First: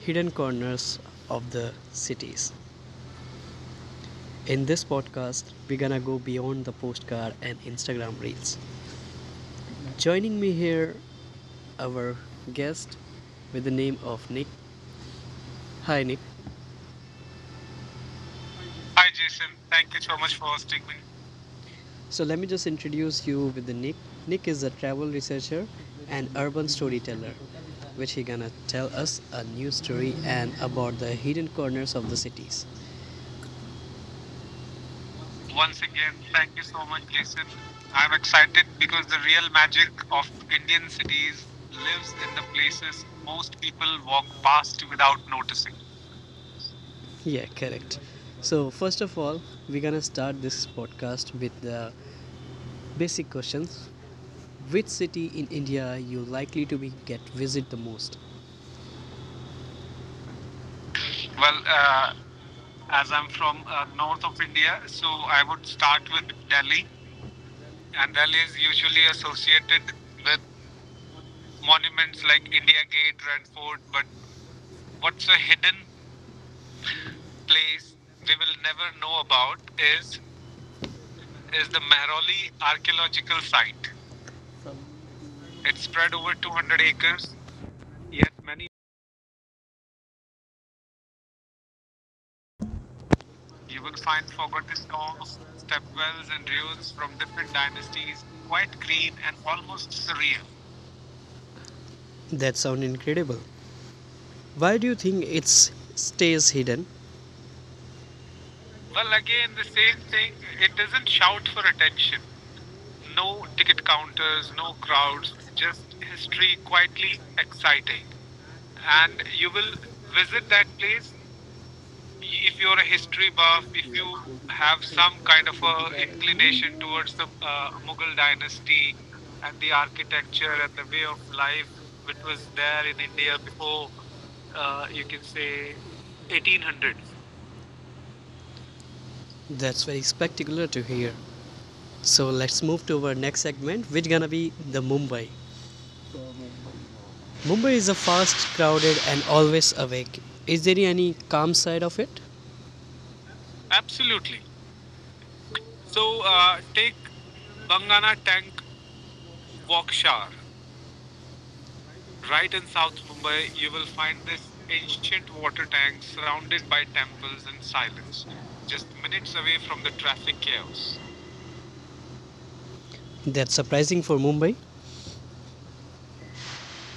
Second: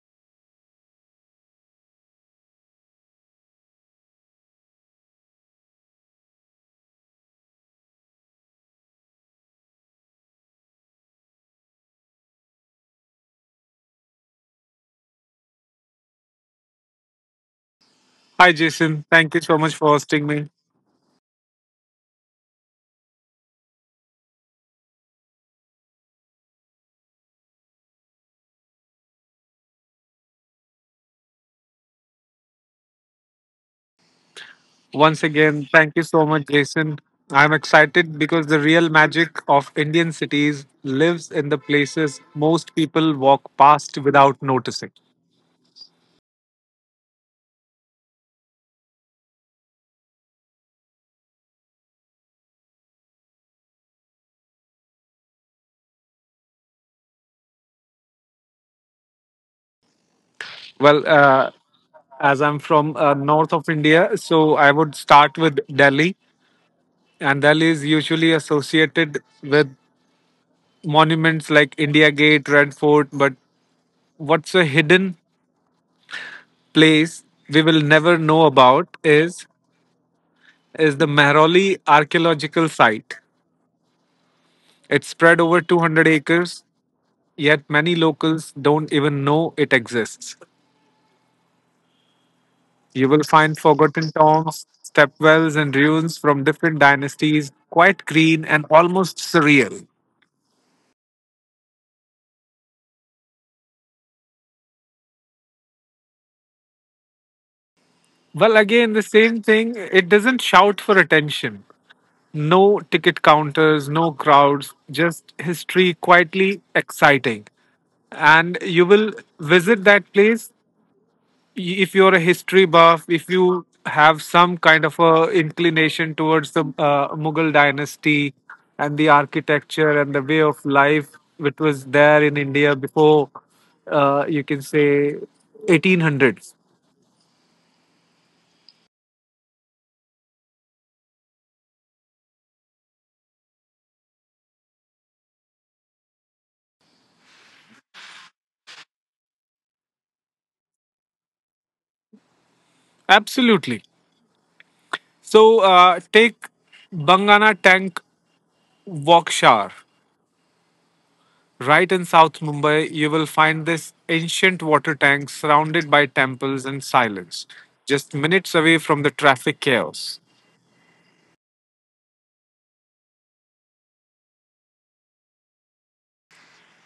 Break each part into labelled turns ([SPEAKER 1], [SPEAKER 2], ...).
[SPEAKER 1] hidden corners of the cities. In this podcast, we're gonna go beyond the postcard and Instagram reels. Joining me here, our guest with the name of Nick. Hi, Nick.
[SPEAKER 2] Hi, Jason.
[SPEAKER 1] Hi,
[SPEAKER 2] Thank you
[SPEAKER 1] Jason.
[SPEAKER 2] so much for hosting me.
[SPEAKER 1] So let me just introduce you with the Nick. Nick is a travel researcher and urban storyteller, which he gonna tell us a new story and about the hidden corners of the cities.
[SPEAKER 2] Once again, thank you
[SPEAKER 1] Again,
[SPEAKER 2] so much, Jason. I'm
[SPEAKER 1] I'm
[SPEAKER 2] excited because the
[SPEAKER 1] excited
[SPEAKER 2] real
[SPEAKER 1] because the
[SPEAKER 2] magic
[SPEAKER 1] real
[SPEAKER 2] of
[SPEAKER 1] magic
[SPEAKER 2] Indian
[SPEAKER 1] of
[SPEAKER 2] cities
[SPEAKER 1] Indian
[SPEAKER 2] lives
[SPEAKER 1] cities
[SPEAKER 2] in the
[SPEAKER 1] lives
[SPEAKER 2] places
[SPEAKER 1] in the
[SPEAKER 2] most
[SPEAKER 1] places
[SPEAKER 2] people walk
[SPEAKER 1] most people
[SPEAKER 2] past
[SPEAKER 1] walk
[SPEAKER 2] without
[SPEAKER 1] past
[SPEAKER 2] noticing.
[SPEAKER 1] without noticing. Yeah, correct. So, first of all, we're gonna start this podcast with the basic questions. Which city in India you likely to be get visit the most?
[SPEAKER 2] Well, uh,
[SPEAKER 1] Well,
[SPEAKER 2] as I'm from
[SPEAKER 1] as I'm
[SPEAKER 2] north
[SPEAKER 1] from
[SPEAKER 2] of India,
[SPEAKER 1] north of
[SPEAKER 2] so I
[SPEAKER 1] India,
[SPEAKER 2] would
[SPEAKER 1] so
[SPEAKER 2] start
[SPEAKER 1] I
[SPEAKER 2] with
[SPEAKER 1] would start
[SPEAKER 2] Delhi,
[SPEAKER 1] with Delhi.
[SPEAKER 2] and Delhi is
[SPEAKER 1] And
[SPEAKER 2] usually
[SPEAKER 1] Delhi is usually
[SPEAKER 2] associated with
[SPEAKER 1] associated with
[SPEAKER 2] monuments like India
[SPEAKER 1] it's like
[SPEAKER 2] Gate,
[SPEAKER 1] India
[SPEAKER 2] Red Fort.
[SPEAKER 1] Gate.
[SPEAKER 2] But what's a hidden
[SPEAKER 1] It's a hidden
[SPEAKER 2] place we will
[SPEAKER 1] place
[SPEAKER 2] never know about is
[SPEAKER 1] about is
[SPEAKER 2] is the
[SPEAKER 1] is the
[SPEAKER 2] Mehrauli
[SPEAKER 1] Mehrauli
[SPEAKER 2] archaeological site.
[SPEAKER 1] archaeological site.
[SPEAKER 2] It spread over
[SPEAKER 1] It's spread
[SPEAKER 2] 200
[SPEAKER 1] over
[SPEAKER 2] acres,
[SPEAKER 1] 200 acres.
[SPEAKER 2] yet many
[SPEAKER 1] Yet
[SPEAKER 2] locals
[SPEAKER 1] many
[SPEAKER 2] don't even know it exists. You will find
[SPEAKER 1] you will
[SPEAKER 2] forgotten
[SPEAKER 1] find forgotten
[SPEAKER 2] tombs,
[SPEAKER 1] tombs,
[SPEAKER 2] stepwells, and
[SPEAKER 1] stepwells,
[SPEAKER 2] ruins
[SPEAKER 1] and
[SPEAKER 2] from
[SPEAKER 1] ruins
[SPEAKER 2] different
[SPEAKER 1] from different
[SPEAKER 2] dynasties, quite
[SPEAKER 1] dynasties.
[SPEAKER 2] green
[SPEAKER 1] Quite
[SPEAKER 2] and
[SPEAKER 1] green
[SPEAKER 2] almost
[SPEAKER 1] and almost
[SPEAKER 2] surreal.
[SPEAKER 1] surreal. That sounds incredible. Why do you think it stays hidden?
[SPEAKER 2] Well,
[SPEAKER 1] Well,
[SPEAKER 2] again, the
[SPEAKER 1] like
[SPEAKER 2] same
[SPEAKER 1] the
[SPEAKER 2] thing,
[SPEAKER 1] same
[SPEAKER 2] it
[SPEAKER 1] thing
[SPEAKER 2] doesn't shout
[SPEAKER 1] isn't
[SPEAKER 2] for
[SPEAKER 1] shout
[SPEAKER 2] attention.
[SPEAKER 1] attention.
[SPEAKER 2] No ticket
[SPEAKER 1] Ticket
[SPEAKER 2] counters, no
[SPEAKER 1] counters, no
[SPEAKER 2] crowds,
[SPEAKER 1] crowds,
[SPEAKER 2] just
[SPEAKER 1] just
[SPEAKER 2] history
[SPEAKER 1] history
[SPEAKER 2] quietly
[SPEAKER 1] quietly
[SPEAKER 2] exciting.
[SPEAKER 1] exciting.
[SPEAKER 2] And you
[SPEAKER 1] And
[SPEAKER 2] will
[SPEAKER 1] you will
[SPEAKER 2] visit that
[SPEAKER 1] visit
[SPEAKER 2] place
[SPEAKER 1] that
[SPEAKER 2] if you're a
[SPEAKER 1] if you're
[SPEAKER 2] history
[SPEAKER 1] a
[SPEAKER 2] buff,
[SPEAKER 1] history
[SPEAKER 2] if
[SPEAKER 1] buff,
[SPEAKER 2] you have some
[SPEAKER 1] have
[SPEAKER 2] kind of
[SPEAKER 1] some
[SPEAKER 2] a
[SPEAKER 1] kind of
[SPEAKER 2] inclination towards the
[SPEAKER 1] inclination to
[SPEAKER 2] Mughal
[SPEAKER 1] the
[SPEAKER 2] dynasty
[SPEAKER 1] dynasty
[SPEAKER 2] and the
[SPEAKER 1] and the
[SPEAKER 2] architecture and the
[SPEAKER 1] architecture
[SPEAKER 2] way
[SPEAKER 1] and
[SPEAKER 2] of
[SPEAKER 1] the
[SPEAKER 2] life which was there in India
[SPEAKER 1] India
[SPEAKER 2] before, you can say 1800s.
[SPEAKER 1] 1800. That's very spectacular to hear. So let's move to our next segment, which gonna be the Mumbai. Mumbai is a fast, crowded, and always awake. Is there any calm side of it?
[SPEAKER 2] Absolutely.
[SPEAKER 1] Absolutely.
[SPEAKER 2] So
[SPEAKER 1] So,
[SPEAKER 2] take Bangana Tank Wakshar.
[SPEAKER 1] Waukesha,
[SPEAKER 2] Right in South
[SPEAKER 1] right in
[SPEAKER 2] Mumbai, you will
[SPEAKER 1] Mumbai, you
[SPEAKER 2] find this
[SPEAKER 1] find this
[SPEAKER 2] ancient water
[SPEAKER 1] ancient
[SPEAKER 2] tank
[SPEAKER 1] water tank
[SPEAKER 2] surrounded by
[SPEAKER 1] surrounded
[SPEAKER 2] temples
[SPEAKER 1] by
[SPEAKER 2] and
[SPEAKER 1] temples
[SPEAKER 2] silence,
[SPEAKER 1] and silence,
[SPEAKER 2] just minutes
[SPEAKER 1] just
[SPEAKER 2] away from the
[SPEAKER 1] minutes away
[SPEAKER 2] traffic
[SPEAKER 1] from the
[SPEAKER 2] chaos.
[SPEAKER 1] traffic chaos. That's surprising for Mumbai.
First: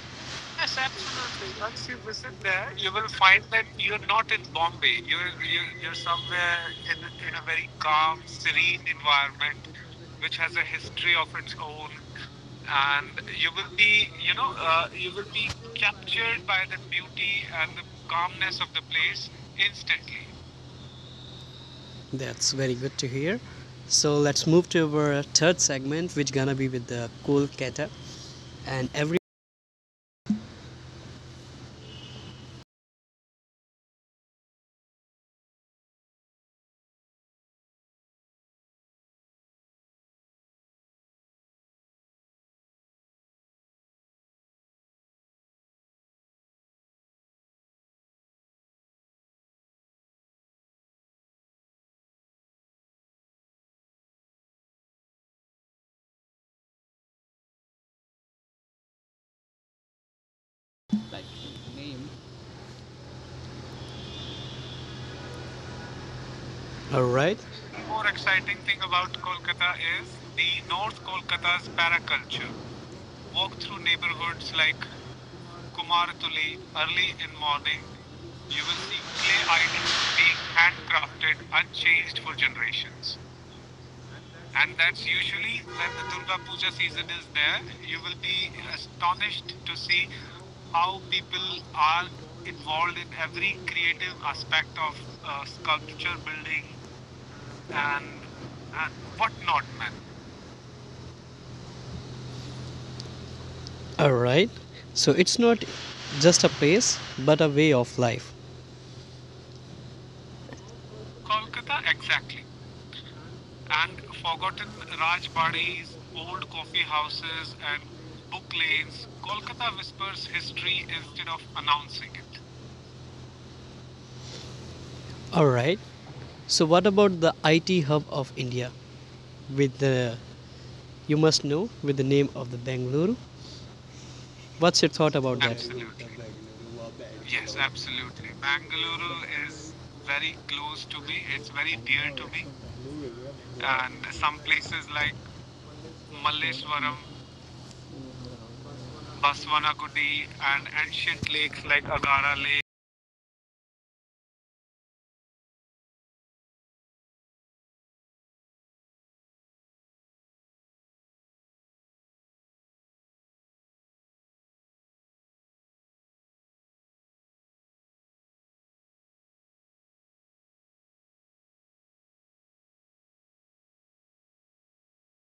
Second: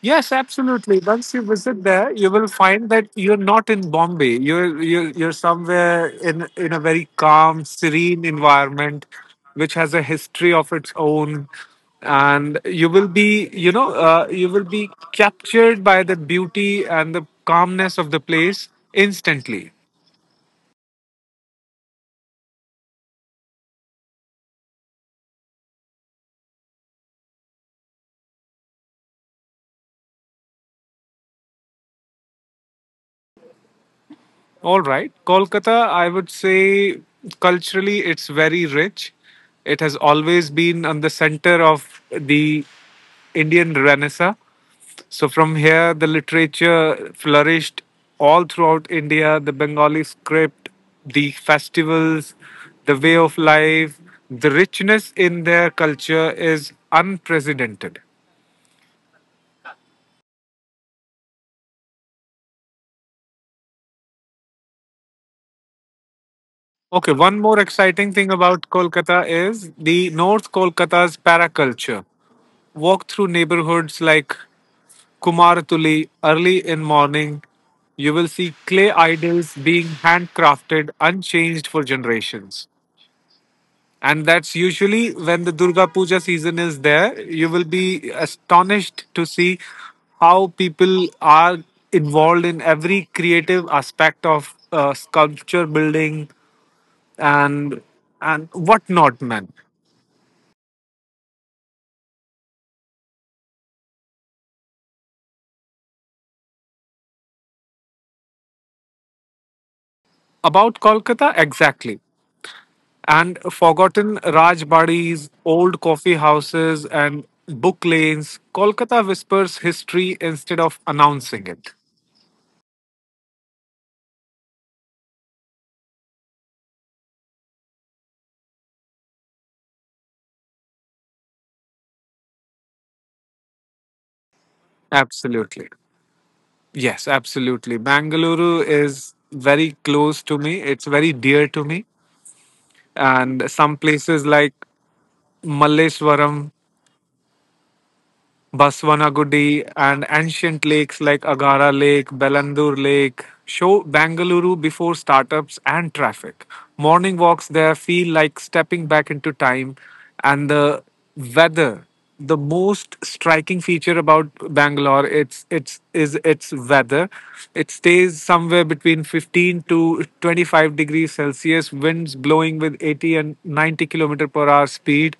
[SPEAKER 2] Yes,
[SPEAKER 1] And
[SPEAKER 2] absolutely. Once you visit there, you will
[SPEAKER 1] there
[SPEAKER 2] find
[SPEAKER 1] you will
[SPEAKER 2] that you're
[SPEAKER 1] find
[SPEAKER 2] not in Bombay. You're
[SPEAKER 1] Mumbai.
[SPEAKER 2] you're
[SPEAKER 1] You,
[SPEAKER 2] you're somewhere
[SPEAKER 1] uh,
[SPEAKER 2] in a
[SPEAKER 1] in,
[SPEAKER 2] very
[SPEAKER 1] in a
[SPEAKER 2] calm,
[SPEAKER 1] very calm,
[SPEAKER 2] serene
[SPEAKER 1] serene
[SPEAKER 2] environment,
[SPEAKER 1] environment,
[SPEAKER 2] which has a history
[SPEAKER 1] the
[SPEAKER 2] of its
[SPEAKER 1] history of
[SPEAKER 2] own,
[SPEAKER 1] it,
[SPEAKER 2] and you
[SPEAKER 1] and
[SPEAKER 2] will be
[SPEAKER 1] the,
[SPEAKER 2] you will be
[SPEAKER 1] you will be
[SPEAKER 2] captured by the
[SPEAKER 1] captured by the
[SPEAKER 2] beauty and the calmness of the
[SPEAKER 1] calmness of
[SPEAKER 2] place
[SPEAKER 1] the place
[SPEAKER 2] instantly.
[SPEAKER 1] instantly. That's very good to hear. So let's move to our third segment, which gonna be with the Kolkata and every.
[SPEAKER 2] All right, Kolkata. I would say culturally, it's very rich. It has always been on the center of the Indian Renaissance. So from here, the literature flourished all throughout India. The Bengali script, the festivals, the way of life, the richness in their culture is unprecedented.
[SPEAKER 1] All
[SPEAKER 2] Okay,
[SPEAKER 1] right.
[SPEAKER 2] one more
[SPEAKER 1] The more
[SPEAKER 2] exciting thing
[SPEAKER 1] exciting
[SPEAKER 2] about
[SPEAKER 1] thing about
[SPEAKER 2] Kolkata is
[SPEAKER 1] Kolkata is
[SPEAKER 2] the North
[SPEAKER 1] the North
[SPEAKER 2] Kolkata's
[SPEAKER 1] Kolkata's
[SPEAKER 2] paraculture.
[SPEAKER 1] paraculture.
[SPEAKER 2] Walk through
[SPEAKER 1] Walk through
[SPEAKER 2] neighborhoods like
[SPEAKER 1] neighborhoods like
[SPEAKER 2] Kumaratuli
[SPEAKER 1] Kumartuli
[SPEAKER 2] early in
[SPEAKER 1] early in
[SPEAKER 2] morning,
[SPEAKER 1] morning.
[SPEAKER 2] you will see
[SPEAKER 1] You will
[SPEAKER 2] clay
[SPEAKER 1] see clay
[SPEAKER 2] idols being
[SPEAKER 1] idols being
[SPEAKER 2] handcrafted
[SPEAKER 1] handcrafted,
[SPEAKER 2] unchanged for
[SPEAKER 1] unchanged for
[SPEAKER 2] generations.
[SPEAKER 1] generations,
[SPEAKER 2] And that's
[SPEAKER 1] and that's
[SPEAKER 2] usually when the Durga Puja season is there. You will be
[SPEAKER 1] will be
[SPEAKER 2] astonished to see
[SPEAKER 1] to see.
[SPEAKER 2] how people are involved in every creative aspect of sculpture building and
[SPEAKER 1] uh,
[SPEAKER 2] and
[SPEAKER 1] uh,
[SPEAKER 2] whatnot, man.
[SPEAKER 1] All right. So it's not just a place, but a way of life.
[SPEAKER 2] About Kolkata,
[SPEAKER 1] Kolkata,
[SPEAKER 2] exactly.
[SPEAKER 1] exactly.
[SPEAKER 2] And
[SPEAKER 1] And
[SPEAKER 2] forgotten
[SPEAKER 1] forgotten
[SPEAKER 2] Rajbadis, old
[SPEAKER 1] Rajbadis,
[SPEAKER 2] coffee
[SPEAKER 1] old coffee
[SPEAKER 2] houses, and
[SPEAKER 1] houses, and
[SPEAKER 2] book lanes.
[SPEAKER 1] book
[SPEAKER 2] Kolkata
[SPEAKER 1] lanes.
[SPEAKER 2] whispers
[SPEAKER 1] Kolkata
[SPEAKER 2] history
[SPEAKER 1] whispers
[SPEAKER 2] instead of
[SPEAKER 1] history instead of
[SPEAKER 2] announcing it.
[SPEAKER 1] announcing it. All right. So what about the IT hub of India with the you must know with the name of the Bangalore? What's your thought about that?
[SPEAKER 2] Absolutely. Yes,
[SPEAKER 1] Yes,
[SPEAKER 2] absolutely.
[SPEAKER 1] Abs
[SPEAKER 2] Bangalore is
[SPEAKER 1] is
[SPEAKER 2] very close
[SPEAKER 1] very,
[SPEAKER 2] to me. It's very dear to
[SPEAKER 1] very
[SPEAKER 2] me.
[SPEAKER 1] dear to me.
[SPEAKER 2] And some
[SPEAKER 1] And
[SPEAKER 2] places like
[SPEAKER 1] like
[SPEAKER 2] Malleswaram,
[SPEAKER 1] Varam
[SPEAKER 2] Baswanagudi, and
[SPEAKER 1] Baswanakudi,
[SPEAKER 2] ancient
[SPEAKER 1] and
[SPEAKER 2] lakes like
[SPEAKER 1] ancient lakes
[SPEAKER 2] Agara
[SPEAKER 1] like
[SPEAKER 2] Lake,
[SPEAKER 1] Agara Lake.
[SPEAKER 2] Belandur Lake show Bangalore before startups and traffic. Morning walks there feel like stepping back into time, and the weather. The most striking feature about Bangalore it's is its weather. It stays somewhere between 15 to 25 degrees Celsius, winds blowing with 80 and 90 kilometer per hour speed,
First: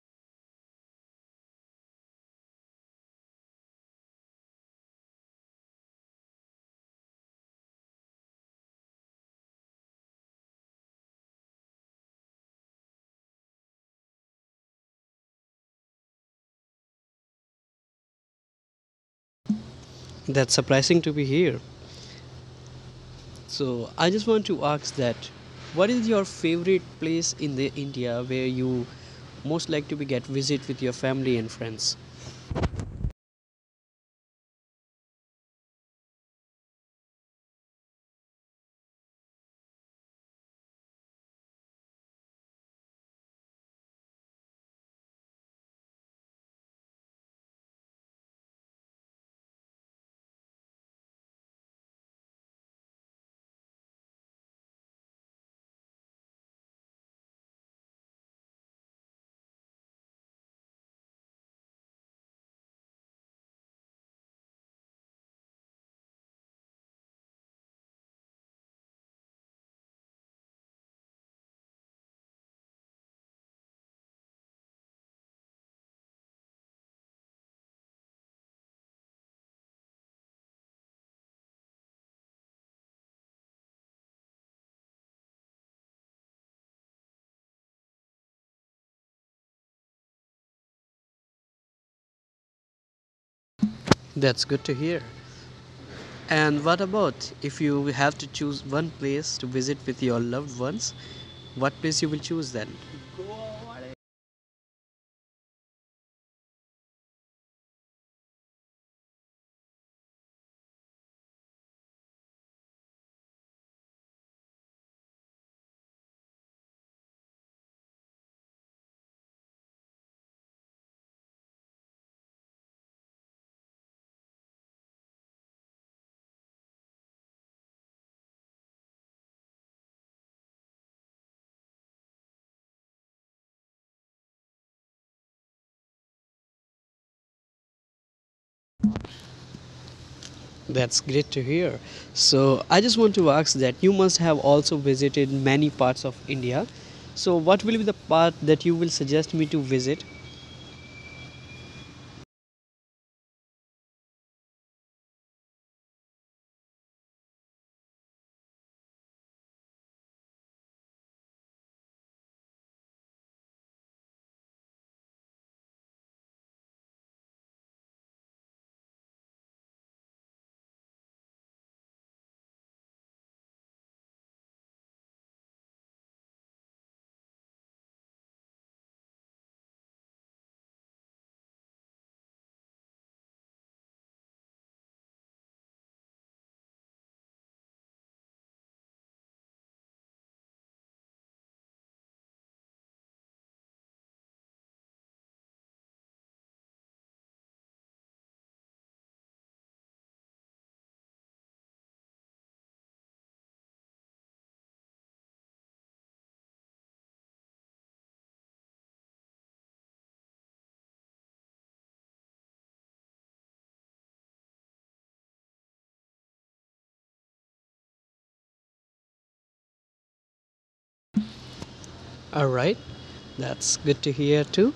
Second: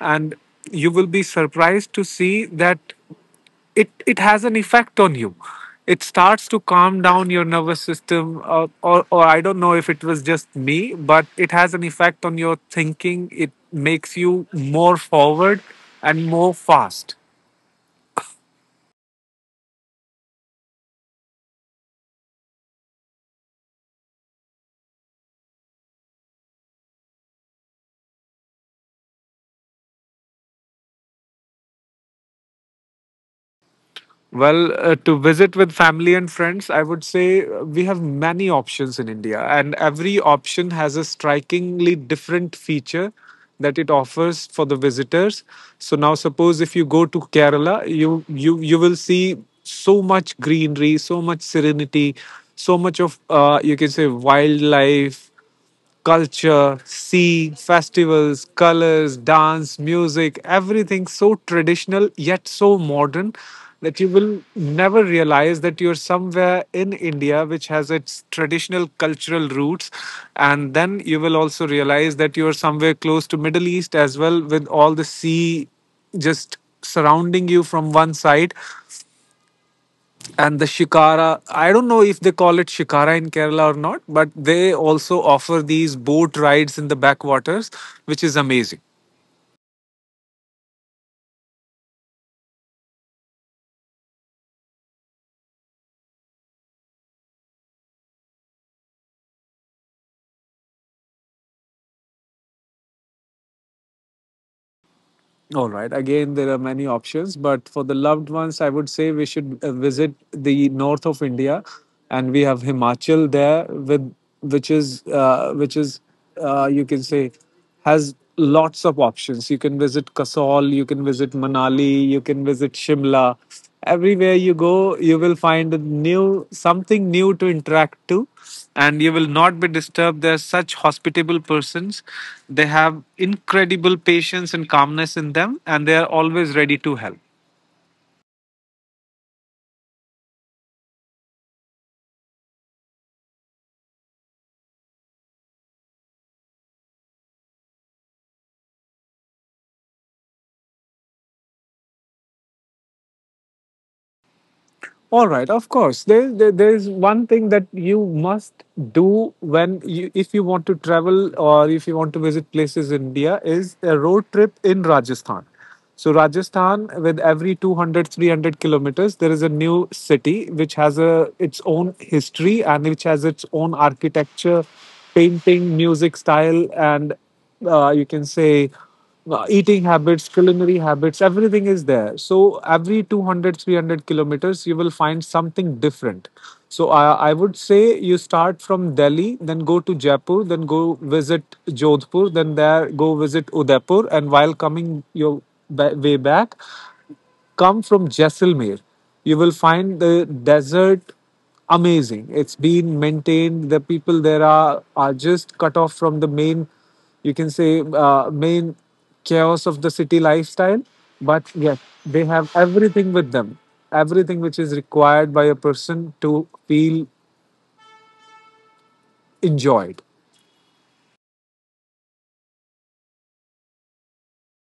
[SPEAKER 2] and you will be surprised to see that it has an effect on you. It starts to calm down your nervous system, or I don't know if it was just me, but it has an effect on your thinking. It makes you more forward and more fast.
[SPEAKER 1] That's surprising to be here. So I just want to ask that what is your favorite place in the India where you most like to be get visit with your family and friends?
[SPEAKER 2] To visit with family and friends, I would say we have many options in India, and every option has a strikingly different feature that it offers for the visitors. So now, suppose if you go to Kerala, you will see so much greenery, so much serenity, so much of you can say wildlife, culture, sea, festivals, colors, dance, music, everything so traditional yet so modern that you will never realize that you're somewhere in India which has its traditional cultural roots, and then you will also realize that you're somewhere close to Middle East as well, with all the sea just surrounding you from one side. And the shikara, I don't know if they call it shikara in Kerala or not, but they also offer these boat rides in the backwaters, which is amazing.
[SPEAKER 1] That's good to hear. And what about if you have to choose one place to visit with your loved ones? What place you will choose then?
[SPEAKER 2] All right, again, there are many options, but for the loved ones I would say we should visit the north of India, and we have Himachal there with which is you can say has lots of options. You can visit Kasol, you can visit Manali, you can visit Shimla. Everywhere you go you will find a new something new to interact to, and you will not be disturbed. They're such hospitable persons. They have incredible patience and calmness in them, and they are always ready to help.
[SPEAKER 1] That's great to hear. So, I just want to ask that you must have also visited many parts of India. So, what will be the part that you will suggest me to visit?
[SPEAKER 2] All right, of course. There's one thing that you must do when you, if you want to travel or if you want to visit places in India, is a road trip in Rajasthan. So Rajasthan, with every 200, 300 kilometers, there is a new city which has a its own history and which has its own architecture, painting, music style, and you can say eating habits, culinary habits, everything is there. So every 200, 300 kilometers, you will find something different. So I would say you start from Delhi, then go to Jaipur, then go visit Jodhpur, then there go visit Udaipur, and while coming your way back, come from Jaisalmer, you will find the desert amazing. It's been maintained. The people there are just cut off from the main, you can say, main chaos of the city lifestyle. But yes, they have everything with them, everything which is required by a person to feel enjoyed.
[SPEAKER 1] All right, that's good to hear too.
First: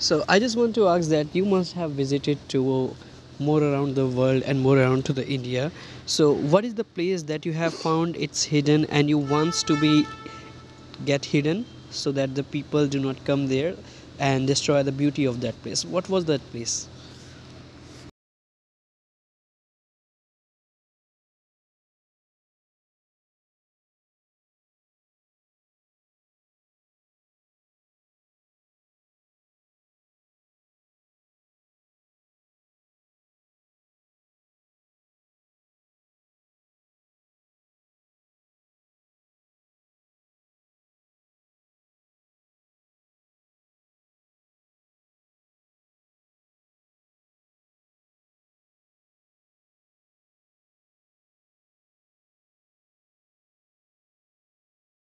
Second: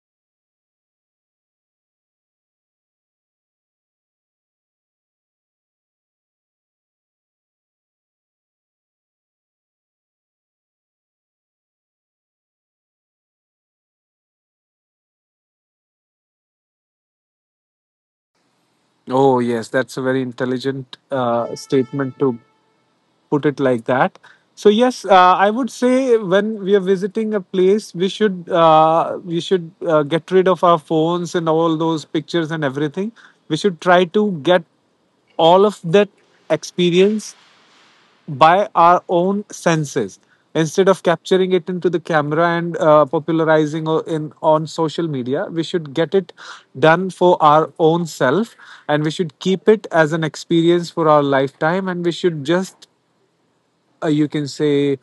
[SPEAKER 1] So, I just want to ask that you must have visited to more around the world and more around to the India. So, what is the place that you have found it's hidden and you wants to be get hidden so that the people do not come there and destroy the beauty of that place? What was that place?
[SPEAKER 2] Oh yes, that's a very intelligent statement to put it like that. So yes, I would say when we are visiting a place, we should get rid of our phones and all those pictures and everything. We should try to get all of that experience by our own senses instead of capturing it into the camera and popularizing in on social media. We should get it done for our own self, and we should keep it as an experience for our lifetime, and we should just you can say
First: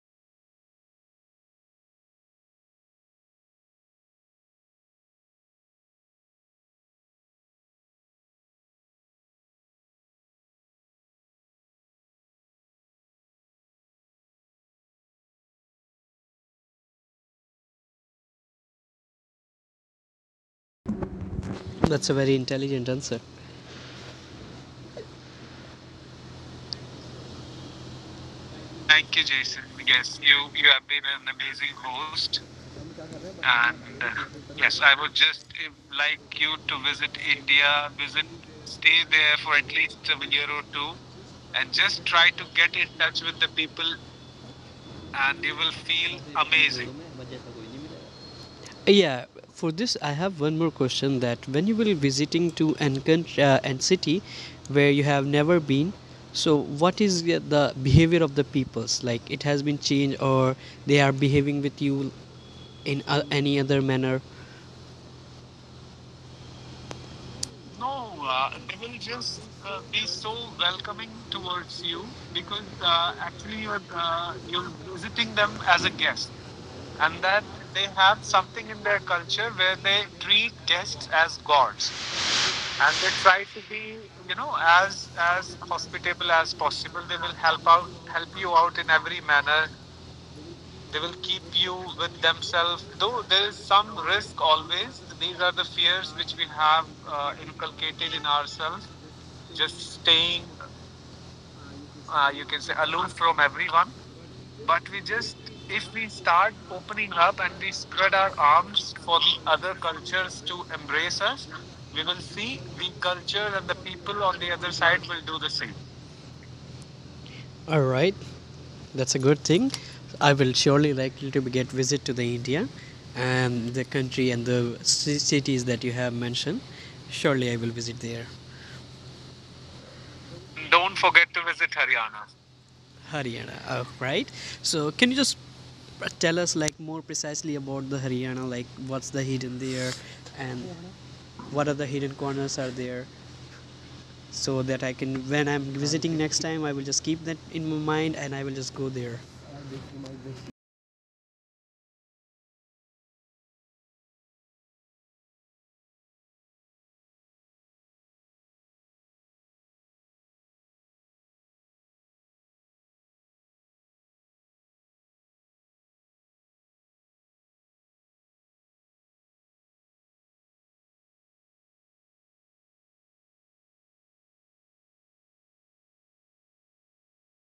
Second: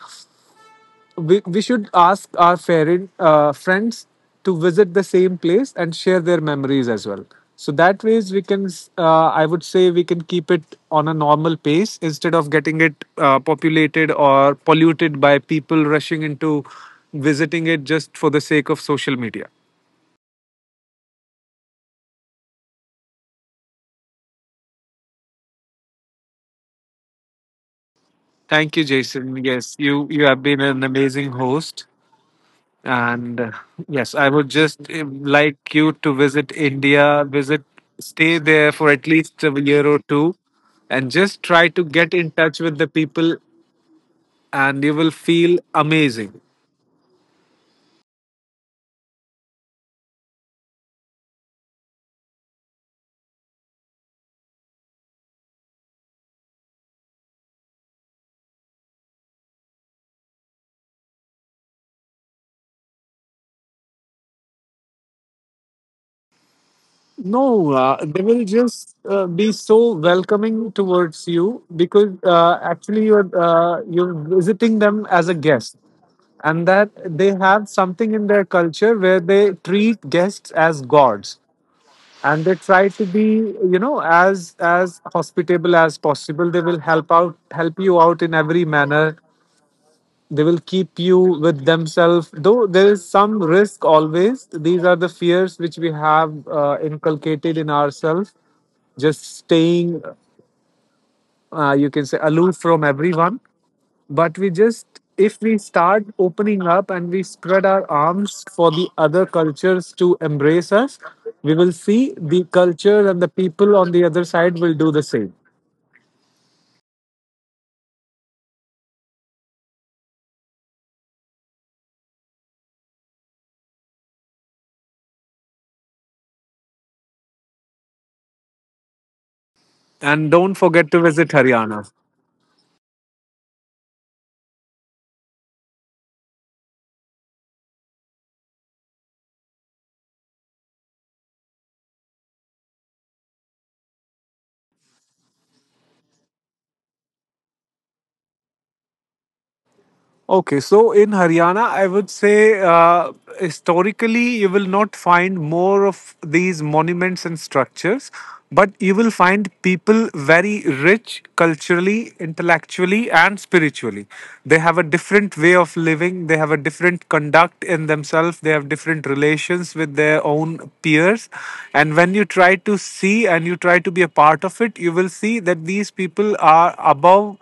[SPEAKER 2] we should ask our parent, friends to visit the same place and share their memories as well, so that ways we can I would say we can keep it on a normal pace instead of getting it populated or polluted by people rushing into visiting it just for the sake of social media.
[SPEAKER 1] That's a very intelligent answer.
[SPEAKER 2] Thank you,
[SPEAKER 1] Thank you,
[SPEAKER 2] Jason.
[SPEAKER 1] Jason.
[SPEAKER 2] Yes, you
[SPEAKER 1] Yes,
[SPEAKER 2] you
[SPEAKER 1] you
[SPEAKER 2] have been
[SPEAKER 1] you
[SPEAKER 2] an
[SPEAKER 1] have been an
[SPEAKER 2] amazing
[SPEAKER 1] amazing
[SPEAKER 2] host.
[SPEAKER 1] host,
[SPEAKER 2] And
[SPEAKER 1] and
[SPEAKER 2] Yes, I would just
[SPEAKER 1] yes, I would just
[SPEAKER 2] like you to
[SPEAKER 1] like
[SPEAKER 2] visit
[SPEAKER 1] you to
[SPEAKER 2] India,
[SPEAKER 1] visit
[SPEAKER 2] visit,
[SPEAKER 1] India, visit,
[SPEAKER 2] stay there for at
[SPEAKER 1] stay there
[SPEAKER 2] least a
[SPEAKER 1] for at
[SPEAKER 2] year
[SPEAKER 1] least
[SPEAKER 2] or two,
[SPEAKER 1] a year or two,
[SPEAKER 2] and just try
[SPEAKER 1] and
[SPEAKER 2] to
[SPEAKER 1] just
[SPEAKER 2] get
[SPEAKER 1] try
[SPEAKER 2] in
[SPEAKER 1] to
[SPEAKER 2] touch
[SPEAKER 1] get
[SPEAKER 2] with the
[SPEAKER 1] in touch
[SPEAKER 2] people,
[SPEAKER 1] with the people,
[SPEAKER 2] and you will
[SPEAKER 1] and
[SPEAKER 2] feel
[SPEAKER 1] you will feel
[SPEAKER 2] amazing.
[SPEAKER 1] amazing. Yeah, for this I have one more question that when you will visiting to an country and city where you have never been, so what is the behavior of the peoples? Like it has been changed or they are behaving with you in any other manner?
[SPEAKER 2] No, they will
[SPEAKER 1] Uh,
[SPEAKER 2] just be so welcoming towards you, because actually
[SPEAKER 1] uh,
[SPEAKER 2] you're
[SPEAKER 1] you're
[SPEAKER 2] visiting them as a
[SPEAKER 1] meeting them
[SPEAKER 2] guest,
[SPEAKER 1] as guests.
[SPEAKER 2] and that
[SPEAKER 1] And
[SPEAKER 2] they
[SPEAKER 1] that
[SPEAKER 2] have
[SPEAKER 1] they
[SPEAKER 2] something
[SPEAKER 1] have
[SPEAKER 2] in their culture where they
[SPEAKER 1] here where they
[SPEAKER 2] treat guests
[SPEAKER 1] treat
[SPEAKER 2] as
[SPEAKER 1] guests
[SPEAKER 2] gods.
[SPEAKER 1] as gods.
[SPEAKER 2] And they try
[SPEAKER 1] And
[SPEAKER 2] to
[SPEAKER 1] they
[SPEAKER 2] be,
[SPEAKER 1] try to
[SPEAKER 2] you know,
[SPEAKER 1] be
[SPEAKER 2] as
[SPEAKER 1] as
[SPEAKER 2] hospitable as
[SPEAKER 1] people
[SPEAKER 2] possible.
[SPEAKER 1] as
[SPEAKER 2] They will
[SPEAKER 1] help
[SPEAKER 2] help
[SPEAKER 1] out,
[SPEAKER 2] you out
[SPEAKER 1] help
[SPEAKER 2] in
[SPEAKER 1] you
[SPEAKER 2] every
[SPEAKER 1] out in
[SPEAKER 2] manner.
[SPEAKER 1] manner,
[SPEAKER 2] They will keep you with themselves, though
[SPEAKER 1] self
[SPEAKER 2] there is some
[SPEAKER 1] there's
[SPEAKER 2] risk
[SPEAKER 1] always
[SPEAKER 2] always. These are the fears which we
[SPEAKER 1] fears
[SPEAKER 2] have
[SPEAKER 1] we have
[SPEAKER 2] inculcated in
[SPEAKER 1] in
[SPEAKER 2] ourselves,
[SPEAKER 1] ourselves.
[SPEAKER 2] just
[SPEAKER 1] Just
[SPEAKER 2] staying
[SPEAKER 1] staying,
[SPEAKER 2] you can say
[SPEAKER 1] you
[SPEAKER 2] aloof from everyone.
[SPEAKER 1] know,
[SPEAKER 2] But we just, if we start
[SPEAKER 1] start
[SPEAKER 2] opening up
[SPEAKER 1] up
[SPEAKER 2] and we spread
[SPEAKER 1] and
[SPEAKER 2] our
[SPEAKER 1] spread our
[SPEAKER 2] arms for the
[SPEAKER 1] arms for
[SPEAKER 2] other
[SPEAKER 1] the other
[SPEAKER 2] cultures to embrace us, we will see the culture and the people on the other side will
[SPEAKER 1] other
[SPEAKER 2] do the
[SPEAKER 1] side.
[SPEAKER 2] same.
[SPEAKER 1] All right, that's a good thing. I will surely likely to get visit to the India and the country and the cities that you have mentioned. Surely I will visit there.
[SPEAKER 2] And don't forget to visit
[SPEAKER 1] Visit
[SPEAKER 2] Haryana.
[SPEAKER 1] Haryana. Haryana. All right. So can you just but tell us like more precisely about the Haryana. Like what's the hidden there, and what are the hidden corners are there, so that I can when I'm visiting next time I will just keep that in my mind and I will just go there.
[SPEAKER 2] Okay, so in Haryana, I would say historically, you will not find more of these monuments and structures, but you will find people very rich culturally, intellectually, and spiritually. They have a different way of living, they have a different conduct in themselves, they have different relations with their own peers. And when you try to see and you try to be a part of it, you will see that these people are above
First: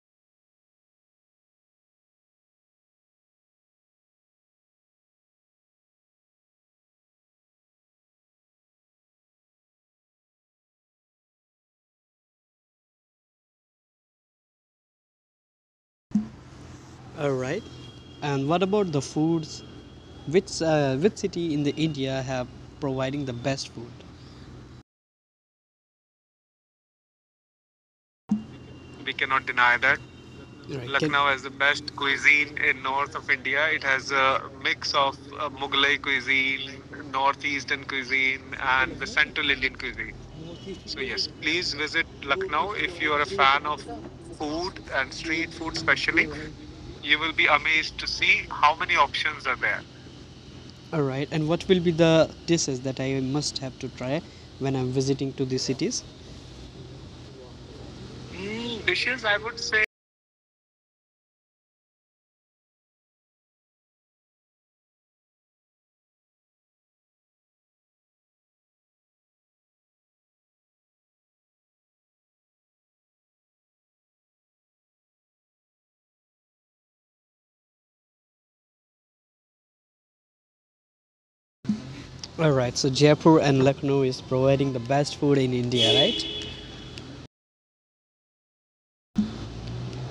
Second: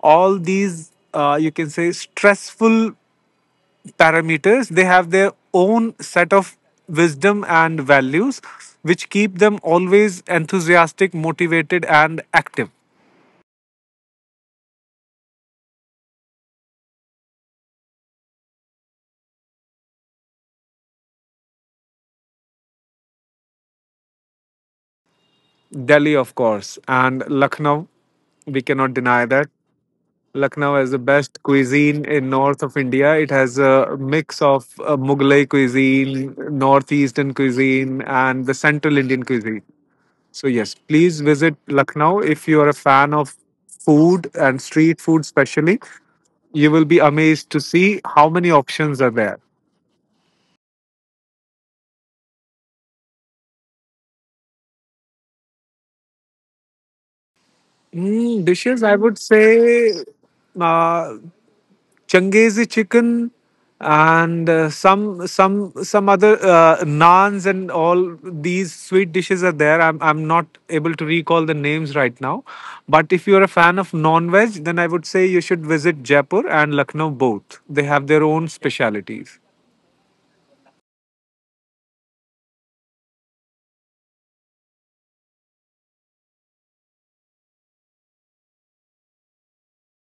[SPEAKER 2] all these you can say stressful parameters. They have their own set of wisdom and values, which keep them always enthusiastic, motivated, and active.
[SPEAKER 1] All right. And what about the foods? Which city in the India have providing the best food?
[SPEAKER 2] Delhi, of course, and Lucknow. We cannot deny that
[SPEAKER 1] Deny that.
[SPEAKER 2] Lucknow
[SPEAKER 1] Right. Can,
[SPEAKER 2] has the
[SPEAKER 1] Lucknow can
[SPEAKER 2] best
[SPEAKER 1] has the best
[SPEAKER 2] cuisine in
[SPEAKER 1] cuisine
[SPEAKER 2] north of
[SPEAKER 1] in
[SPEAKER 2] India. It has
[SPEAKER 1] India.
[SPEAKER 2] a
[SPEAKER 1] It has
[SPEAKER 2] mix
[SPEAKER 1] a
[SPEAKER 2] of
[SPEAKER 1] mix of
[SPEAKER 2] Mughlai
[SPEAKER 1] Mughlai
[SPEAKER 2] cuisine,
[SPEAKER 1] cuisine,
[SPEAKER 2] northeastern
[SPEAKER 1] northeastern
[SPEAKER 2] cuisine,
[SPEAKER 1] cuisine,
[SPEAKER 2] and the central
[SPEAKER 1] and the
[SPEAKER 2] Indian
[SPEAKER 1] central
[SPEAKER 2] cuisine.
[SPEAKER 1] Indian cuisine.
[SPEAKER 2] So, yes,
[SPEAKER 1] So
[SPEAKER 2] please
[SPEAKER 1] yes,
[SPEAKER 2] visit
[SPEAKER 1] please,
[SPEAKER 2] Lucknow if you are
[SPEAKER 1] Lucknow.
[SPEAKER 2] a
[SPEAKER 1] If
[SPEAKER 2] fan
[SPEAKER 1] you are a
[SPEAKER 2] of
[SPEAKER 1] fan of
[SPEAKER 2] food and
[SPEAKER 1] food,
[SPEAKER 2] street food, especially.
[SPEAKER 1] especially,
[SPEAKER 2] You will be
[SPEAKER 1] you will
[SPEAKER 2] amazed
[SPEAKER 1] be
[SPEAKER 2] to see
[SPEAKER 1] amazed to
[SPEAKER 2] how
[SPEAKER 1] see
[SPEAKER 2] many
[SPEAKER 1] how many
[SPEAKER 2] options are there.
[SPEAKER 1] options are there. All right, and what will be the dishes that I must have to try when I'm visiting to these cities?
[SPEAKER 2] Mm, dishes,
[SPEAKER 1] Mm,
[SPEAKER 2] I would
[SPEAKER 1] dishes.
[SPEAKER 2] say uh, Changezi chicken and some other naans and all these sweet dishes are there. I'm not able to recall the names right now. But if you're a fan of non veg, then I would say you should visit Jaipur and Lucknow both. They have their own specialities.
[SPEAKER 1] All right, so Jaipur and Lucknow is providing the best food in India, right?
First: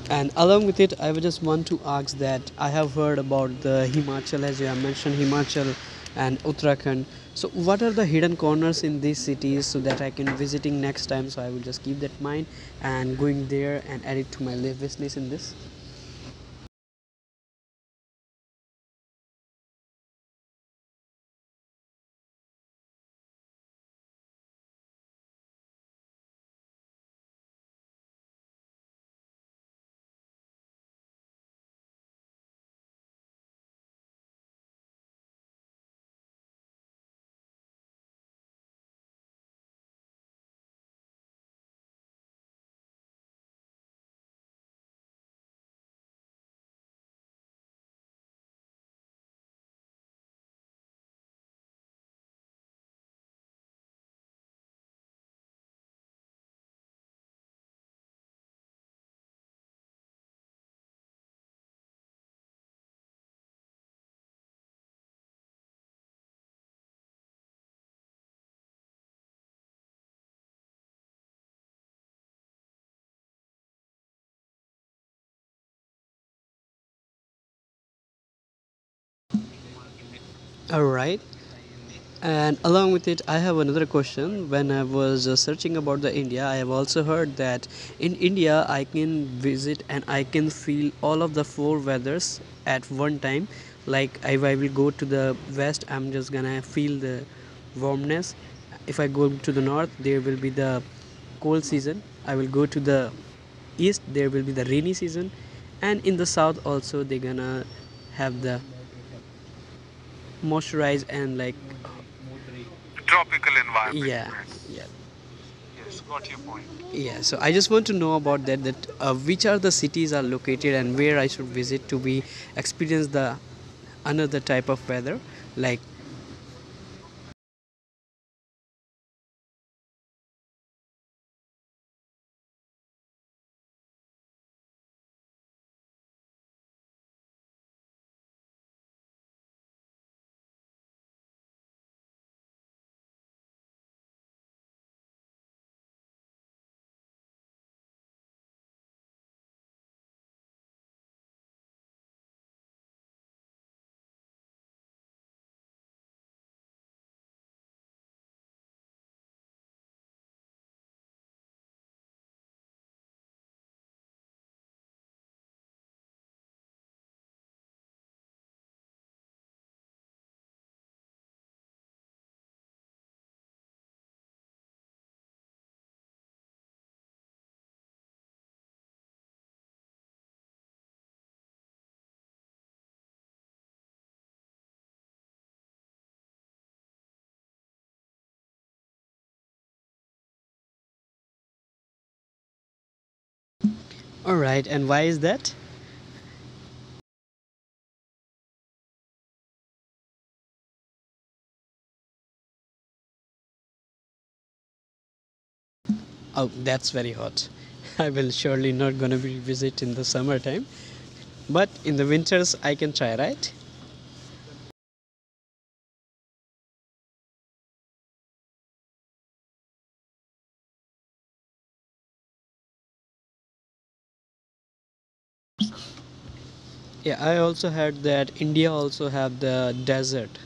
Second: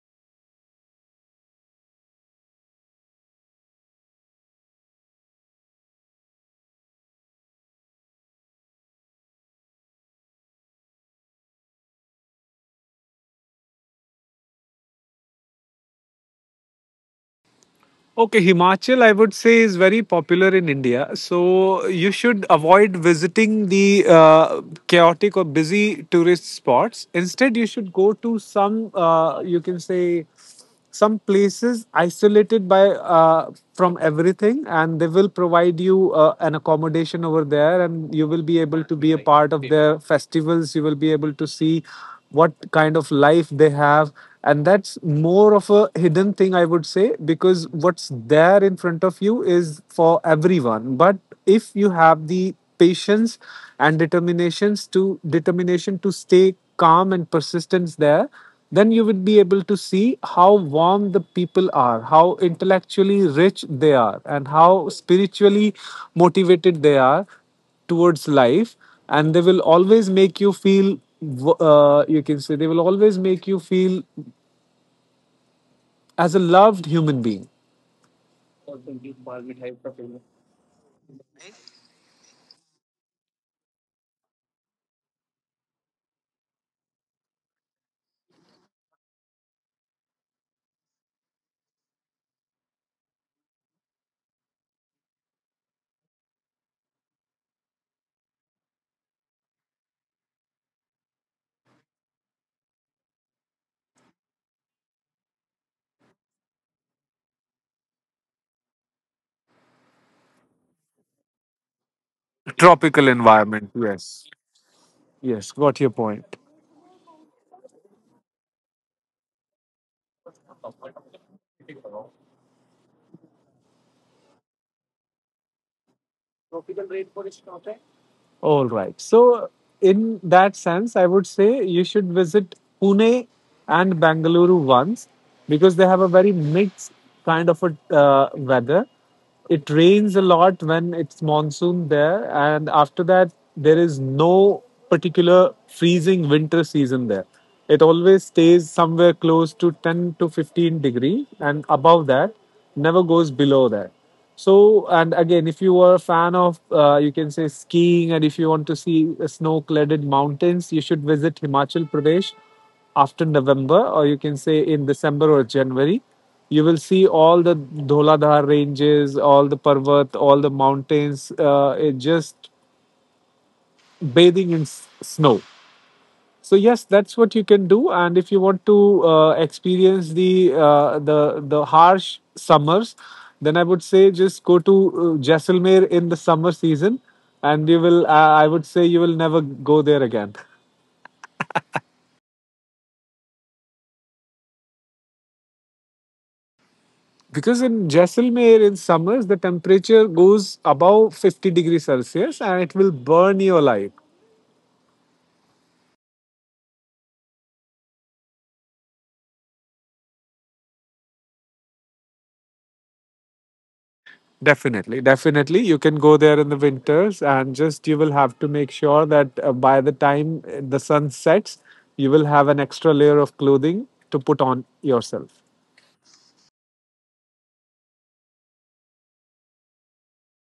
[SPEAKER 1] And along with it, I would just want to ask that I have heard about the Himachal, as you have mentioned, Himachal and Uttarakhand. So, what are the hidden corners in these cities so that I can visiting next time? So I will just keep that in mind and going there and add it to my li- wish list in this.
[SPEAKER 2] Okay, Himachal, I would say, is very popular in India. So you should avoid visiting the chaotic or busy tourist spots. Instead, you should go to some, some places isolated by from everything, and they will provide you an accommodation over there, and you will be able to be a part of their festivals. You will be able to see what kind of life they have, and that's more of a hidden thing, I would say, because what's there in front of you is for everyone. But if you have the patience and determination to stay calm and persistence there, then you would be able to see how warm the people are, how intellectually rich they are, and how spiritually motivated they are towards life. And they will always make you feel w- you can say they will always make you feel as a loved human being.
[SPEAKER 1] All right. And along with it, I have another question. When I was searching about the India, I have also heard that in India, I can visit and I can feel all of the four weathers at one time. Like if I will go to the west, I'm just gonna feel the warmness. If I go to the north, there will be the cold season. I will go to the east, there will be the rainy season, and in the south also they're gonna have the moisturize and like
[SPEAKER 2] Tropical
[SPEAKER 1] tropical
[SPEAKER 2] environment,
[SPEAKER 1] environment.
[SPEAKER 2] yes.
[SPEAKER 1] Yeah, yes, yeah,
[SPEAKER 2] Yes, got your
[SPEAKER 1] yes.
[SPEAKER 2] point.
[SPEAKER 1] Got yeah. So I just want to know about that. That which are the cities are located and where I should visit to be experience the another type of weather. Like,
[SPEAKER 2] All right. So, in that sense, I would say you should visit Pune and Bangalore once, because they have a very mixed kind of a weather. It rains a lot when it's monsoon there, and after that, there is no particular freezing winter season there. It always stays somewhere close to 10 to 15 degree, and above that, never goes below that. So, and again, if you are a fan of you can say skiing, and if you want to see snow cladded mountains, you should visit Himachal Pradesh after November, or you can say in December or January. You will see all the Dholadhar ranges, all the Parvat, all the mountains, it just bathing in snow. So yes, that's what you can do. And if you want to experience the harsh summers, then I would say just go to Jaisalmer in the summer season, and you will. I would say you will never go there again,
[SPEAKER 1] all right, and why is that?
[SPEAKER 2] because in Jaisalmer in summers, the temperature goes above 50 degrees Celsius, and it will burn your life.
[SPEAKER 1] Oh, that's very hot. I will surely not gonna be visit in the summertime, but in the winters I can try, right?
[SPEAKER 2] Definitely, definitely. You can go there in the winters, and just you will have to make sure that by the time the sun sets, you will have an extra layer of clothing to put on yourself.
[SPEAKER 1] Yeah, I also heard that India also have the desert,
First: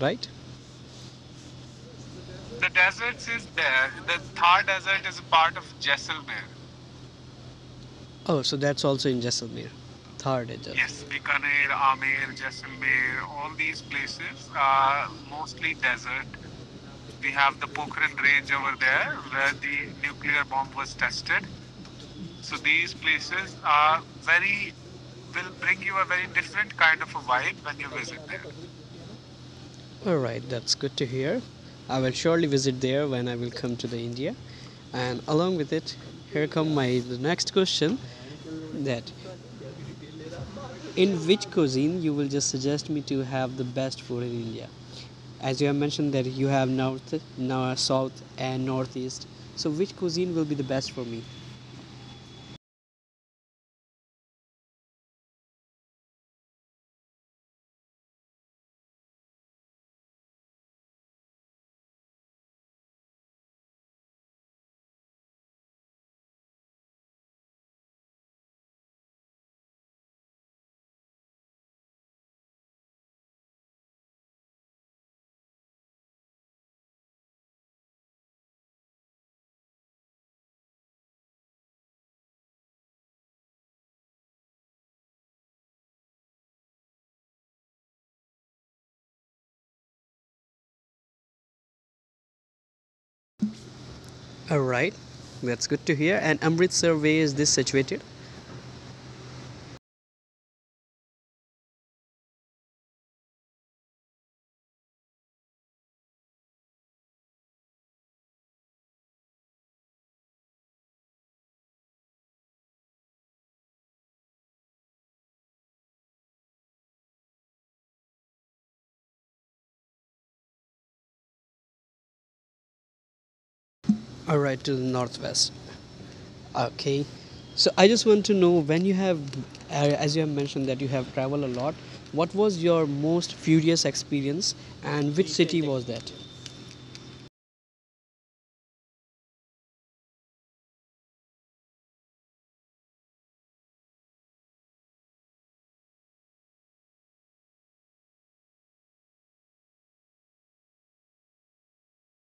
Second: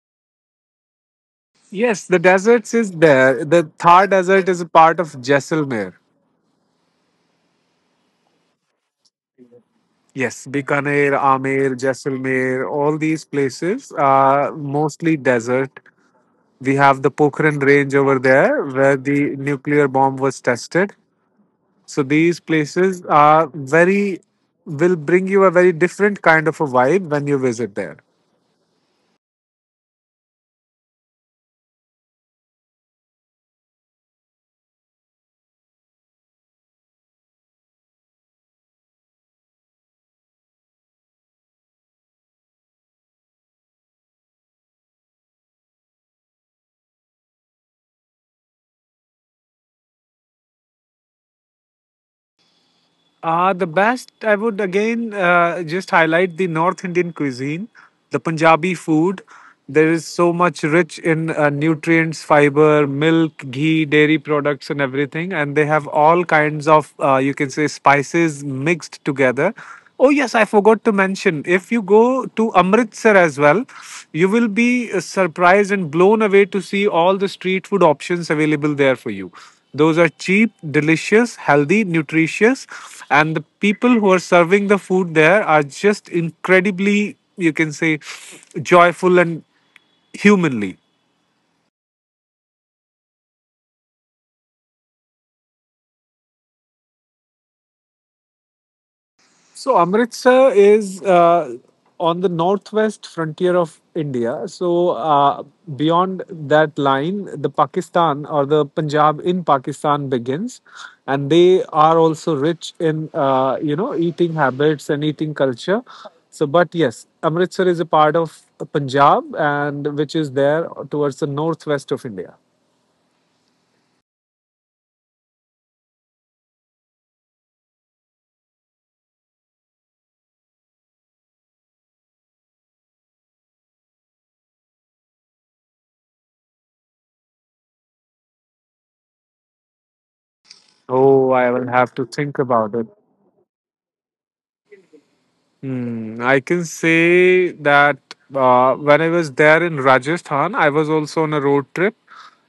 [SPEAKER 1] right?
[SPEAKER 2] Yes, the
[SPEAKER 1] The
[SPEAKER 2] deserts is
[SPEAKER 1] desert.
[SPEAKER 2] there. The
[SPEAKER 1] Yeah,
[SPEAKER 2] Thar desert is
[SPEAKER 1] Thar
[SPEAKER 2] a part of
[SPEAKER 1] part of
[SPEAKER 2] Jaisalmer.
[SPEAKER 1] Kashmir. Oh, so that's also in Jaisalmer, Thar
[SPEAKER 2] Yes,
[SPEAKER 1] desert. Yes,
[SPEAKER 2] Bikaner,
[SPEAKER 1] Bikaner,
[SPEAKER 2] Amer,
[SPEAKER 1] Amer,
[SPEAKER 2] Jaisalmer, all
[SPEAKER 1] Jaisalmer,
[SPEAKER 2] these
[SPEAKER 1] all these
[SPEAKER 2] places
[SPEAKER 1] places
[SPEAKER 2] are
[SPEAKER 1] are
[SPEAKER 2] mostly desert.
[SPEAKER 1] uh,
[SPEAKER 2] We have the Pokhran range over
[SPEAKER 1] range
[SPEAKER 2] there
[SPEAKER 1] over
[SPEAKER 2] where
[SPEAKER 1] there.
[SPEAKER 2] the nuclear bomb was tested. So these
[SPEAKER 1] So these
[SPEAKER 2] places are
[SPEAKER 1] are
[SPEAKER 2] very,
[SPEAKER 1] very
[SPEAKER 2] will bring you a very different kind of a
[SPEAKER 1] kind of.
[SPEAKER 2] vibe when you visit there.
[SPEAKER 1] All right, that's good to hear. I will surely visit there when I will come to the India. And along with it, here come my the next question that in which cuisine you will just suggest me to have the best food in India? As you have mentioned that you have north, north, south, and northeast. So which cuisine will be the best for me?
[SPEAKER 2] The best, I would again just highlight the North Indian cuisine, the Punjabi food. There is so much rich in nutrients, fiber, milk, ghee, dairy products, and everything. And they have all kinds of you can say spices mixed together. Oh, yes, I forgot to mention. If you go to Amritsar as well, you will be surprised and blown away to see all the street food options available there for you. Those are cheap, delicious, healthy, nutritious, and the people who are serving the food there are just incredibly, you can say, joyful and humanly.
[SPEAKER 1] All right, that's good to hear. And Amritsar, where is this situated?
[SPEAKER 2] So Amritsar is on the northwest frontier of India. So beyond that line, the Pakistan or the Punjab in Pakistan begins, and they are also rich in you know eating habits and eating culture. So, but yes, Amritsar is a part of Punjab, and which is there towards the northwest of India.
[SPEAKER 1] All right, to the northwest. Okay. So I just want to know when you have, as you have mentioned that you have traveled a lot. What was your most furious experience, and which city was that?
[SPEAKER 2] Oh, I will have to think about it. Hmm, I can say that when I was there in Rajasthan, I was also on a road trip.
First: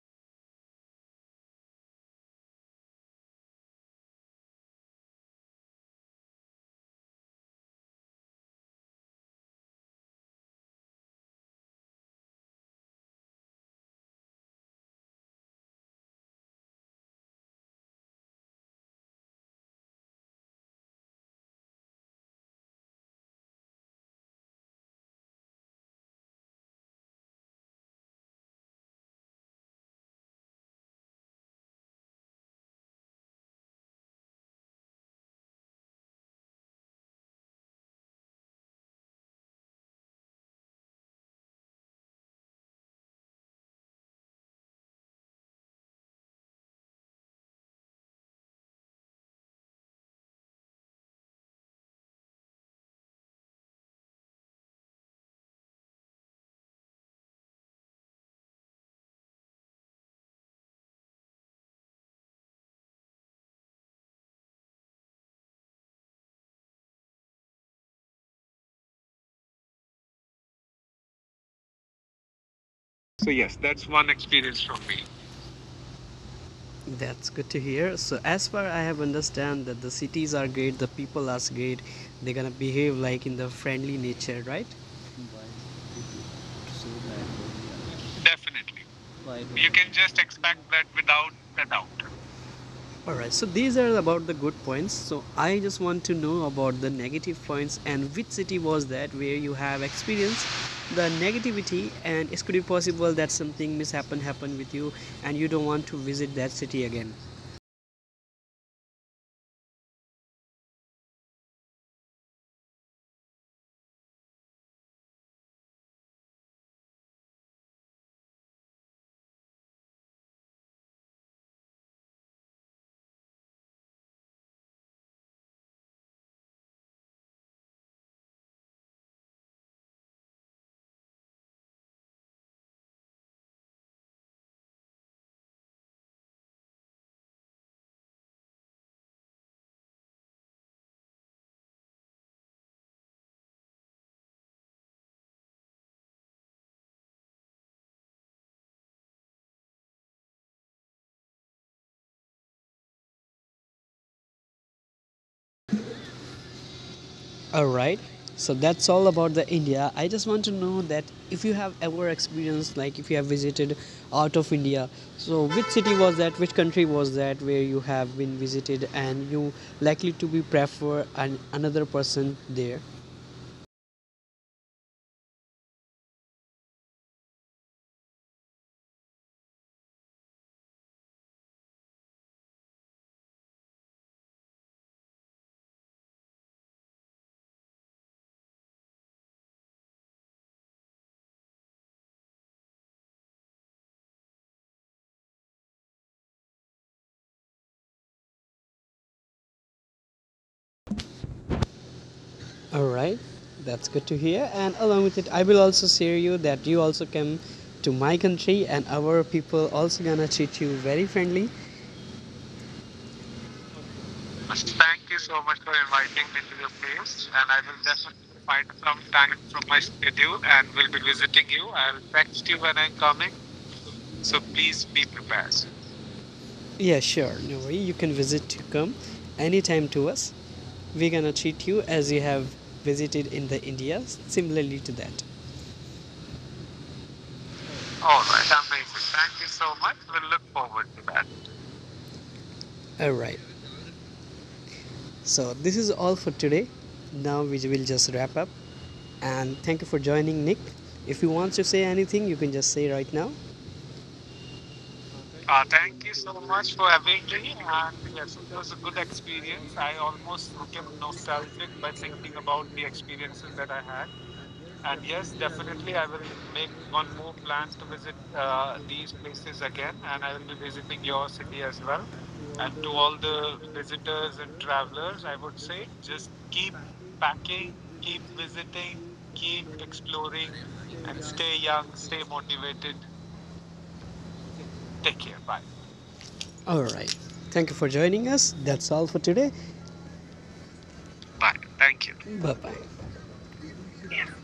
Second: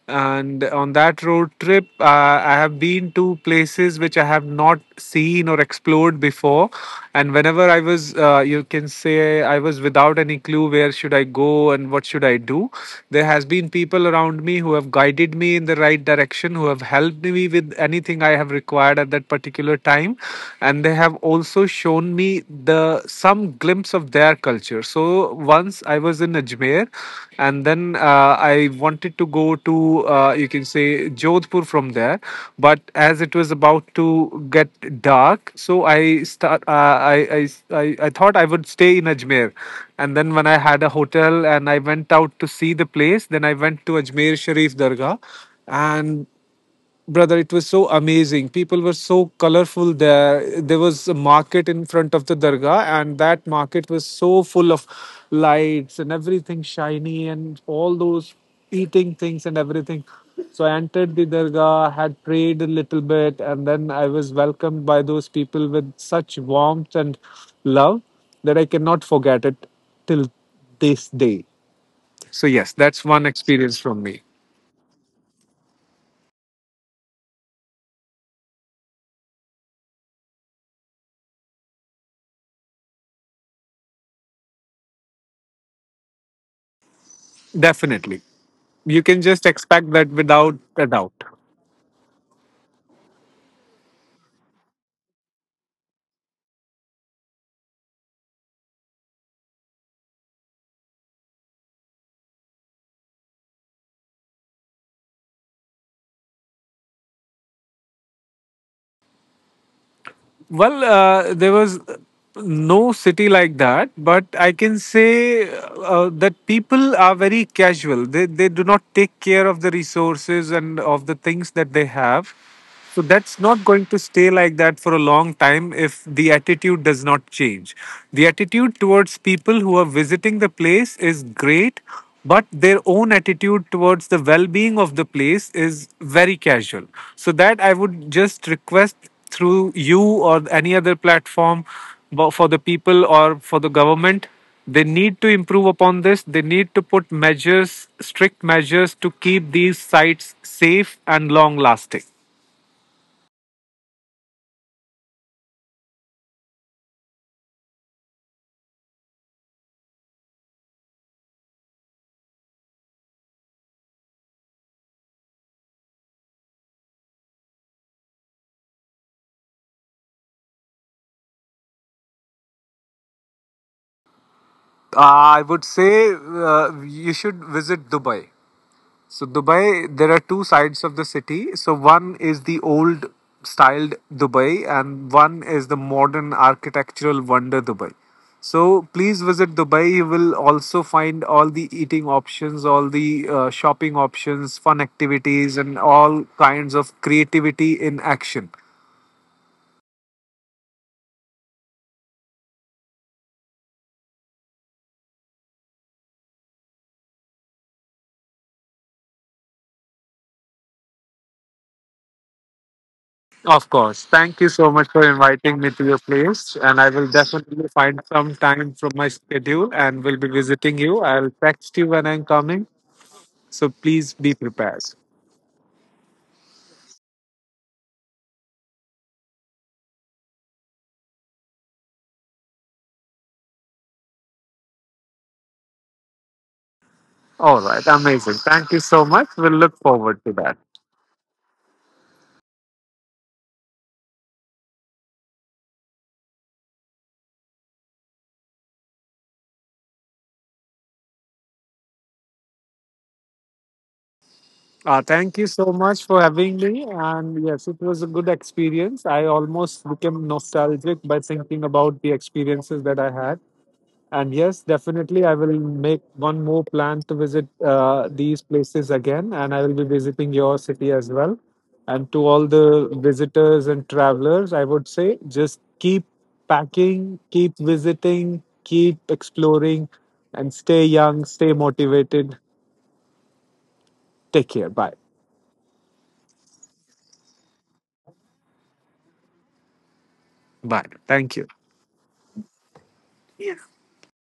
[SPEAKER 2] And on that road trip, I have been to places which I have not seen or explored before. And whenever I was, I was without any clue where should I go and what should I do. There has been people around me who have guided me in the right direction, who have helped me with anything I have required at that particular time. And they have also shown me the some glimpse of their culture. So once I was in Ajmer, and then I wanted to go to you can say Jodhpur from there. But as it was about to get dark, so I start I thought I would stay in Ajmer. And then when I had a hotel and I went out to see the place, then I went to Ajmer Sharif Dargah. And brother, it was so amazing. People were so colorful there. There was a market in front of the dargah, and that market was so full of lights and everything shiny and all those eating things and everything. So I entered the dargah, had prayed a little bit, and then I was welcomed by those people with such warmth and love that I cannot forget it till this day. So yes, that's one experience from
[SPEAKER 1] So
[SPEAKER 2] me.
[SPEAKER 1] yes, that's one experience from me. That's good to hear. So as far I have understand that the cities are great, the people are great. They're gonna behave like in the friendly nature, right?
[SPEAKER 2] Definitely, you can just
[SPEAKER 1] Definitely,
[SPEAKER 2] expect that without
[SPEAKER 1] you can
[SPEAKER 2] a
[SPEAKER 1] just
[SPEAKER 2] doubt.
[SPEAKER 1] that without a doubt. All right. So these are about the good points. So I just want to know about the negative points and which city was that where you have experienced the negativity and it could be possible that something mishap happened with you and you don't want to visit that city again.
[SPEAKER 2] Well, there was no city like that, but I can say that people are very casual. They do not take care of the resources and of the things that they have. So that's not going to stay like that for a long time if the attitude does not change. The attitude towards people who are visiting the place is great, but their own attitude towards the well being of the place is very casual. So, that I would just request through you or any other platform, for the people or for the government, they need to improve upon this. They need to put measures, strict measures, to keep these sites safe and long lasting.
[SPEAKER 1] All right. So that's all about the India. I just want to know that if you have ever experienced, like if you have visited out of India, so which city was that, which country was that where you have been visited and you likely to be prefer an, another person there.
[SPEAKER 2] I would say you should visit Dubai. So Dubai, there are two sides of the city. So one is the old styled Dubai, and one is the modern architectural wonder Dubai. So please visit Dubai. You will also find all the eating options, all the shopping options, fun activities, and all kinds of creativity in action.
[SPEAKER 1] All right. That's good to hear. And along with it, I will also share you that you also came to my country and our people also gonna treat you very friendly.
[SPEAKER 2] Of course. Thank you so much
[SPEAKER 1] Thank,
[SPEAKER 2] for inviting me to your place. And I will definitely find some time from my
[SPEAKER 1] thanks for my
[SPEAKER 2] schedule and will
[SPEAKER 1] schedule
[SPEAKER 2] be
[SPEAKER 1] and
[SPEAKER 2] visiting you. I'll
[SPEAKER 1] I'll
[SPEAKER 2] text you when I'm
[SPEAKER 1] when
[SPEAKER 2] coming.
[SPEAKER 1] I'm coming.
[SPEAKER 2] So please
[SPEAKER 1] So
[SPEAKER 2] be
[SPEAKER 1] please
[SPEAKER 2] prepared.
[SPEAKER 1] prepare. Yeah, sure. No worry. You can visit to come anytime to us. We're gonna treat you as you have visited in the India, similarly to that.
[SPEAKER 2] All right.
[SPEAKER 1] All right,
[SPEAKER 2] Amazing. Thank you
[SPEAKER 1] amazing.
[SPEAKER 2] so much.
[SPEAKER 1] Thank
[SPEAKER 2] We'll look forward to that.
[SPEAKER 1] you for that. All right. So this is all for today. Now we will just wrap up. And thank you for joining, Nick. If you want to say anything, you can just say right now.
[SPEAKER 2] Thank you so
[SPEAKER 1] Thank you
[SPEAKER 2] much for
[SPEAKER 1] much
[SPEAKER 2] having
[SPEAKER 1] for
[SPEAKER 2] me.
[SPEAKER 1] having me,
[SPEAKER 2] And yes, it
[SPEAKER 1] and
[SPEAKER 2] was a good
[SPEAKER 1] good
[SPEAKER 2] experience. I
[SPEAKER 1] experience. I
[SPEAKER 2] almost became
[SPEAKER 1] almost became
[SPEAKER 2] nostalgic by
[SPEAKER 1] nostalgic
[SPEAKER 2] thinking
[SPEAKER 1] by
[SPEAKER 2] about the
[SPEAKER 1] thinking about the
[SPEAKER 2] experiences that
[SPEAKER 1] experience
[SPEAKER 2] I had. And yes,
[SPEAKER 1] and
[SPEAKER 2] definitely, I will make one more plan
[SPEAKER 1] on
[SPEAKER 2] to visit these places again, and I will be visiting your city as well. And to all
[SPEAKER 1] and
[SPEAKER 2] the visitors and travelers, I
[SPEAKER 1] travel.
[SPEAKER 2] would say just keep
[SPEAKER 1] Keep back,
[SPEAKER 2] packing, keep
[SPEAKER 1] keep,
[SPEAKER 2] visiting, keep
[SPEAKER 1] keep,
[SPEAKER 2] exploring, and stay
[SPEAKER 1] and
[SPEAKER 2] young,
[SPEAKER 1] stay.
[SPEAKER 2] stay motivated. Take care. Bye.
[SPEAKER 1] Take care. All right. Thank you for joining us. That's all for today.
[SPEAKER 2] Bye.
[SPEAKER 1] Bye.
[SPEAKER 2] Thank you.
[SPEAKER 1] Thank you. Bye bye. Bye,